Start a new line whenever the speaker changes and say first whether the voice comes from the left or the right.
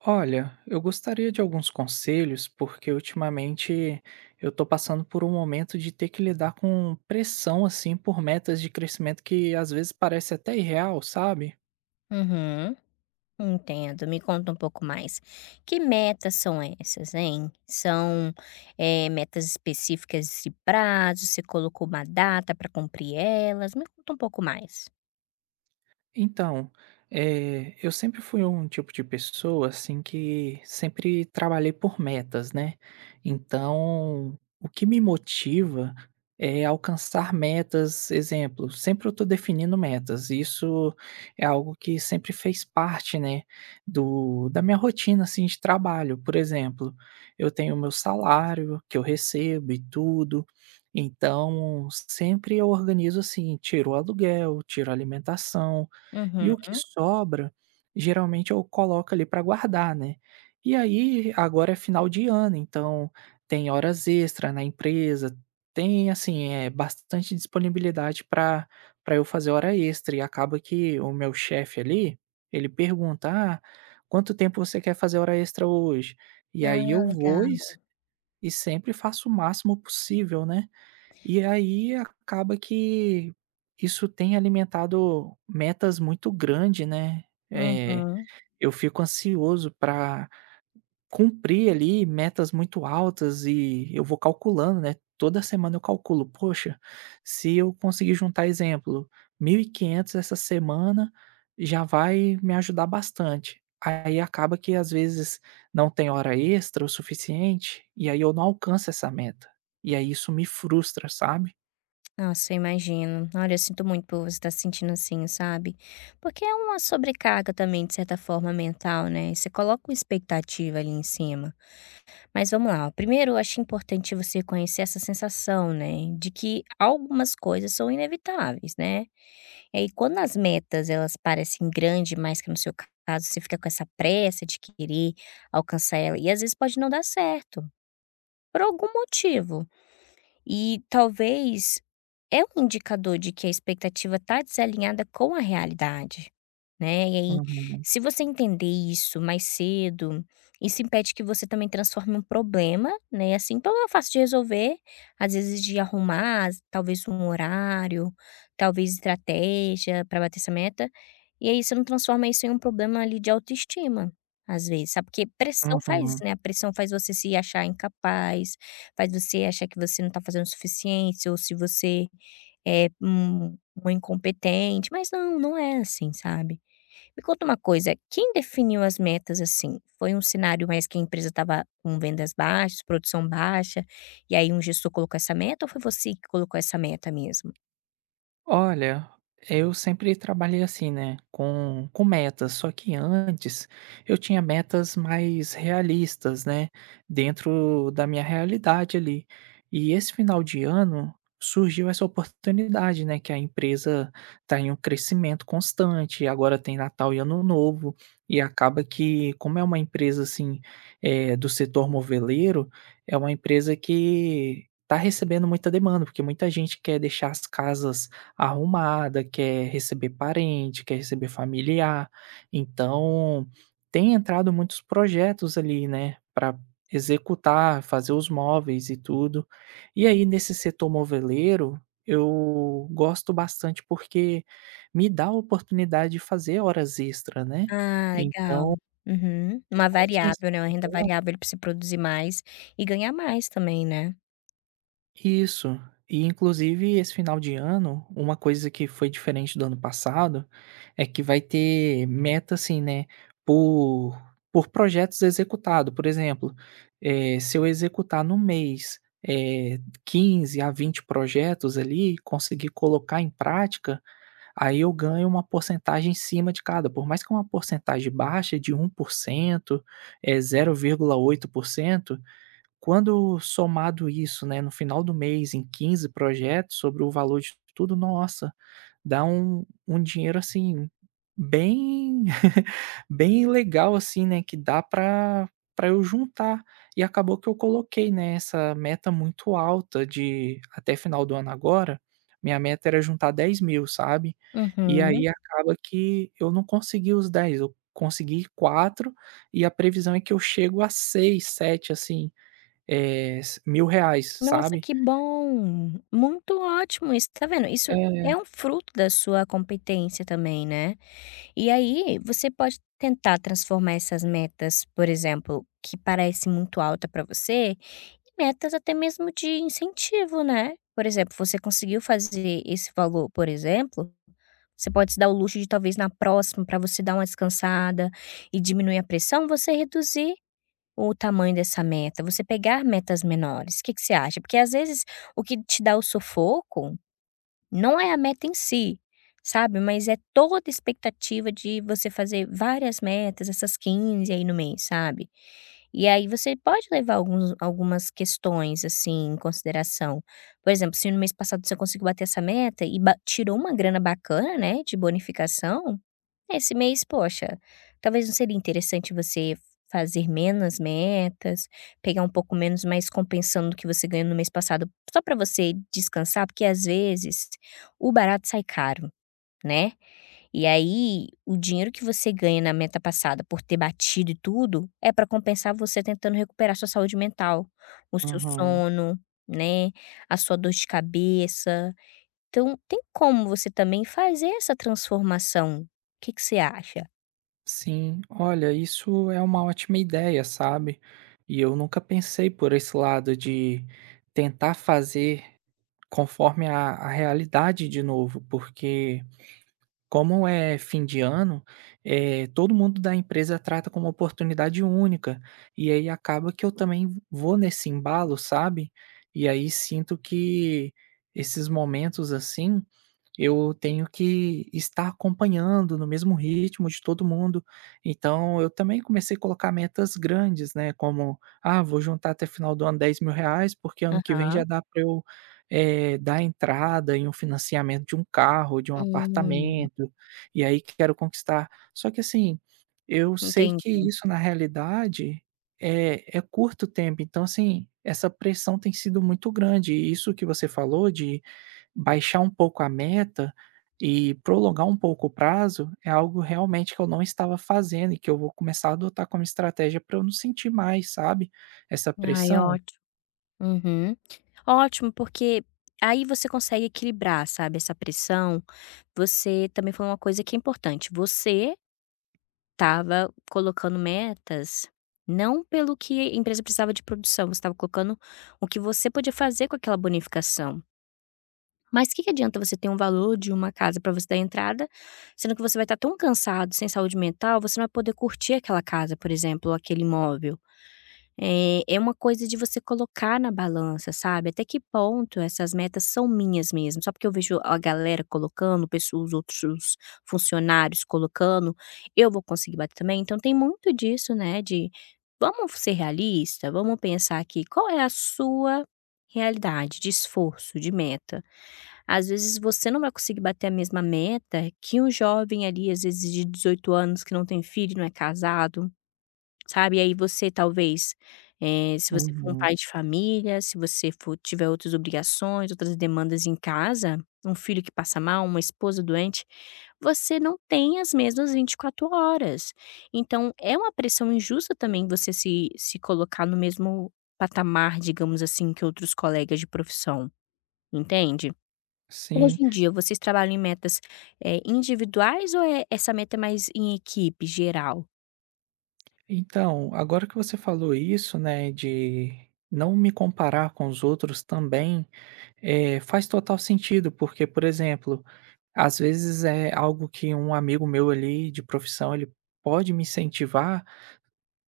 right: Olha, eu gostaria de alguns conselhos, porque ultimamente eu tô passando por um momento de ter que lidar com pressão assim por metas de crescimento que às vezes parece até irreal, sabe?
left: Uhum, entendo. Me conta um pouco mais. Que metas são essas, hein? São, metas específicas de prazo? Você colocou uma data para cumprir elas? Me conta um pouco mais.
right: Então, eu sempre fui um tipo de pessoa, assim, que sempre trabalhei por metas, né. Então, o que me motiva é alcançar metas, exemplo, sempre eu estou definindo metas, isso é algo que sempre fez parte, né, do da minha rotina, assim, de trabalho. Por exemplo, eu tenho meu salário que eu recebo e tudo, então sempre eu organizo assim, tiro o aluguel, tiro a alimentação, e
left: Uhum.
right: o que sobra, geralmente eu coloco ali para guardar, né. E aí, agora é final de ano, então tem horas extra na empresa, tem assim, é bastante disponibilidade para eu fazer hora extra e acaba que o meu chefe ali, ele pergunta: "Ah, quanto tempo você quer fazer hora extra hoje?" E
left: Ah,
right: aí eu vou
left: legal.
right: e sempre faço o máximo possível, né. E aí acaba que isso tem alimentado metas muito grandes, né. Eh,
left: Uhum.
right: eu fico ansioso para cumprir ali metas muito altas e eu vou calculando, né. Toda semana eu calculo: "Poxa, se eu conseguir juntar, exemplo, 1.500 essa semana, já vai me ajudar bastante". Aí acaba que às vezes não tem hora extra o suficiente, e aí eu não alcanço essa meta. E aí isso me frustra, sabe?
left: Nossa, eu imagino. Olha, eu sinto muito por você estar se sentindo assim, sabe? Porque é uma sobrecarga também, de certa forma, mental, né? Você coloca uma expectativa ali em cima. Mas vamos lá, ó, primeiro eu acho importante você conhecer essa sensação, né, de que algumas coisas são inevitáveis, né. E aí quando as metas elas parecem grandes, demais, que no seu caso você fica com essa pressa de querer alcançar ela, e às vezes pode não dar certo, por algum motivo. E talvez é um indicador de que a expectativa está desalinhada com a realidade, né. E aí,
right: Uhum,
left: se você entender isso mais cedo, isso impede que você também transforme um problema, né, assim, um problema fácil de resolver, às vezes de arrumar, talvez um horário, talvez estratégia para bater essa meta, e aí você não transforma isso em um problema ali de autoestima, às vezes, sabe, porque pressão faz isso,
right: uhum.
left: né, a pressão faz você se achar incapaz, faz você achar que você não está fazendo o suficiente ou se você é um incompetente, mas não, não é assim, sabe. Me conta uma coisa, quem definiu as metas, assim? Foi um cenário mais que a empresa estava com vendas baixas, produção baixa, e aí um gestor colocou essa meta ou foi você que colocou essa meta mesmo?
right: Olha, eu sempre trabalhei assim, né, com metas, só que antes eu tinha metas mais realistas, né, dentro da minha realidade ali. E esse final de ano surgiu essa oportunidade, né, que a empresa está em um crescimento constante, agora tem Natal e Ano Novo, e acaba que, como é uma empresa assim, do setor moveleiro, é uma empresa que está recebendo muita demanda, porque muita gente quer deixar as casas arrumada, quer receber parente, quer receber familiar. Então, tem entrado muitos projetos ali, né, para executar, fazer os móveis e tudo. E aí nesse setor moveleiro, eu gosto bastante porque me dá a oportunidade de fazer horas extra, né.
left: Ah, legal.
right: Então,
left: Uhum. Uma
right: principalmente nesse.
left: variável, né, uma renda variável pra você produzir mais e ganhar mais também, né.
right: Isso. E inclusive esse final de ano, uma coisa que foi diferente do ano passado, é que vai ter meta assim, né, por por projetos executados. Por exemplo, se eu executar no mês, eh, 15 a 20 projetos ali, conseguir colocar em prática, aí eu ganho uma porcentagem em cima de cada. Por mais que é uma porcentagem baixa de 1%, é 0,8%. Quando somado isso, né, no final do mês em 15 projetos, sobre o valor de tudo, nossa, dá um dinheiro, assim, bem bem legal, assim, né, que dá para eu juntar. E acabou que eu coloquei, né, essa meta muito alta de até final do ano agora, minha meta era juntar 10.000, sabe. E
left: Uhum.
right: aí acaba que eu não consegui os 10, eu consegui 4 e a previsão é que eu chego a 6, 7, assim. Eh, s Mil reais,
left: Nossa,
right: sabe.
left: que bom! Muito ótimo isso, tá vendo? Isso
right: É.
left: é um fruto da sua competência também, né. E aí, você pode tentar transformar essas metas, por exemplo, que parece muito alta pra você, em metas até mesmo de incentivo, né. Por exemplo, você conseguiu fazer esse valor, por exemplo, você pode se dar o luxo de talvez na próxima, pra você dar uma descansada e diminuir a pressão, você reduzir o tamanho dessa meta, você pegar metas menores, o que que você acha? Porque às vezes o que te dá o sufoco, não é a meta em si, sabe, mas é toda a expectativa de você fazer várias metas, essas 15 aí no mês, sabe. E aí você pode levar alguns algumas questões, assim, em consideração. Por exemplo, se no mês passado você conseguiu bater essa meta e ba tirou uma grana bacana, né, de bonificação, é, esse mês, poxa, talvez não seria interessante você fazer menos metas, pegar um pouco menos, mas compensando o que você ganhou no mês passado, só para você descansar, porque às vezes o barato sai caro, né? E aí o dinheiro que você ganha na meta passada por ter batido e tudo é para compensar você tentando recuperar sua saúde mental, o seu
right: Uhum.
left: sono, né? A sua dor de cabeça. Então, tem como você também fazer essa transformação. O que que você acha?
right: Sim. Olha, isso é uma ótima ideia, sabe. E eu nunca pensei por esse lado de tentar fazer conforme a realidade de novo, porque como é fim de ano, todo mundo da empresa trata como oportunidade única, e aí acaba que eu também vou nesse embalo, sabe? E aí sinto que esses momentos assim, eu tenho que estar acompanhando no mesmo ritmo de todo mundo. Então eu também comecei a colocar metas grandes, né? Como, ah, vou juntar até final do ano R$ 10.000, porque ano que vem
left: Aham.
right: já dá para eu dar entrada em um financiamento de um carro, de um
left: Hum,
right: apartamento, e aí quero conquistar. Só que assim, eu sei que
left: entendi.
right: isso na realidade é curto tempo, então assim, essa pressão tem sido muito grande e isso que você falou de baixar um pouco a meta e prolongar um pouco o prazo, é algo realmente que eu não estava fazendo e que eu vou começar a adotar como estratégia para eu não sentir mais, sabe, essa
left: Ai,
right: pressão.
left: ótimo. Uhum. Ótimo, porque aí você consegue equilibrar, sabe, essa pressão. Você também falou uma coisa que é importante. Você estava colocando metas não pelo que a empresa precisava de produção, você estava colocando o que você podia fazer com aquela bonificação. Mas o que que adianta você ter um valor de uma casa para você dar entrada, sendo que você vai estar tão cansado, sem saúde mental, você não vai poder curtir aquela casa, por exemplo, ou aquele imóvel. É uma coisa de você colocar na balança, sabe, até que ponto essas metas são minhas mesmo, só porque eu vejo a galera colocando, pessoas, os outros funcionários colocando, eu vou conseguir bater também? Então tem muito disso, né, de vamos ser realista, vamos pensar aqui, qual é a sua realidade de esforço, de meta? Às vezes você não vai conseguir bater a mesma meta que um jovem ali, às vezes de 18 anos que não tem filho, não é casado. Sabe, e aí você talvez, se você for um
right: Uhum.
left: pai de família, se você for tiver outras obrigações, outras demandas em casa, um filho que passa mal, uma esposa doente, você não tem as mesmas 24 horas. Então é uma pressão injusta também você se colocar no mesmo patamar, digamos assim, que outros colegas de profissão, entende?
right: Sim.
left: Hoje em dia vocês trabalham em metas, individuais ou é essa meta é mais em equipe geral?
right: Então, agora que você falou isso, né, de não me comparar com os outros também, faz total sentido, porque, por exemplo, às vezes é algo que um amigo meu ali de profissão, ele pode me incentivar,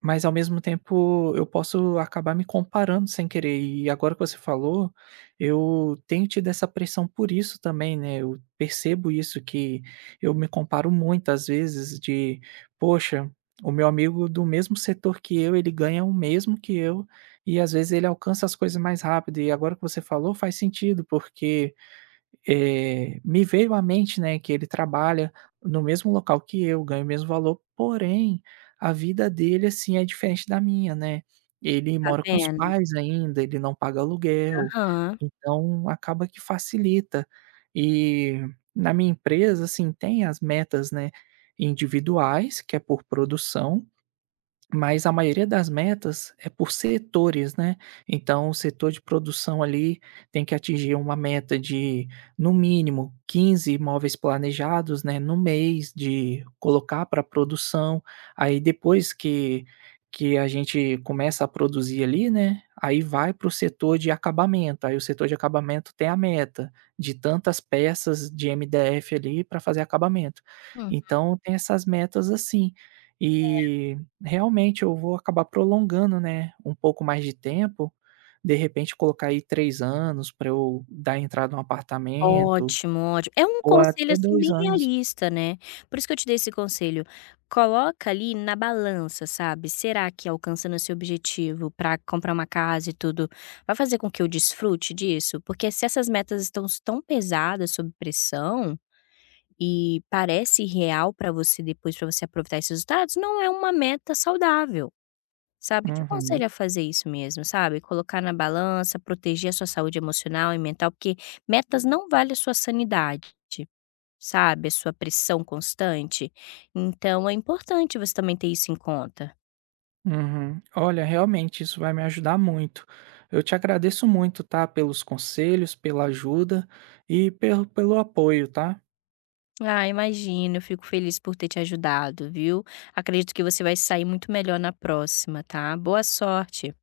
right: mas ao mesmo tempo eu posso acabar me comparando sem querer. E agora que você falou, eu tenho tido essa pressão por isso também, né, eu percebo isso que eu me comparo muito às vezes de: "Poxa, o meu amigo do mesmo setor que eu, ele ganha o mesmo que eu, e às vezes ele alcança as coisas mais rápido". E agora que você falou faz sentido, porque me veio à mente, né, que ele trabalha no mesmo local que eu, ganha o mesmo valor, porém a vida dele, assim, é diferente da minha, né. Ele
left: Tá
right: mora com os
left: vendo?
right: pais ainda, ele não paga aluguel,
left: Aham.
right: então acaba que facilita. E na minha empresa, assim, tem as metas, né, individuais, que é por produção, mas a maioria das metas é por setores, né. Então o setor de produção ali tem que atingir uma meta de, no mínimo, 15 imóveis planejados, né, no mês de colocar para produção. Aí depois que a gente começa a produzir ali, né, aí vai para o setor de acabamento. Aí o setor de acabamento tem a meta de tantas peças de MDF ali para fazer acabamento. Então tem essas metas assim. E realmente eu vou acabar prolongando, né, um pouco mais de tempo, de repente colocar aí 3 anos para eu dar entrada num apartamento,
left: Ótimo, ótimo. É um
right: ou
left: conselho,
right: até
left: assim,
right: 2
left: bem
right: anos.
left: realista, né. Por isso que eu te dei esse conselho. Coloca ali na balança, sabe. Será que alcançando esse objetivo para comprar uma casa e tudo, vai fazer com que eu desfrute disso? Porque se essas metas estão s tão pesadas, sob pressão, e parece irreal para você depois para você aproveitar esses resultados, não é uma meta saudável. Sabe, eu te
right: Uhum,
left: aconselho a fazer isso mesmo, sabe, colocar na balança, proteger a sua saúde emocional e mental, porque metas não vale a sua sanidade, sabe, a sua pressão constante, então é importante você também ter isso em conta.
right: uhum. Olha, realmente isso vai me ajudar muito. Eu te agradeço muito, tá, pelos conselhos, pela ajuda e pelo apoio, tá?
left: Ah, imagino, eu fico feliz por ter te ajudado, viu. Acredito que você vai sair muito melhor na próxima, tá. Boa sorte.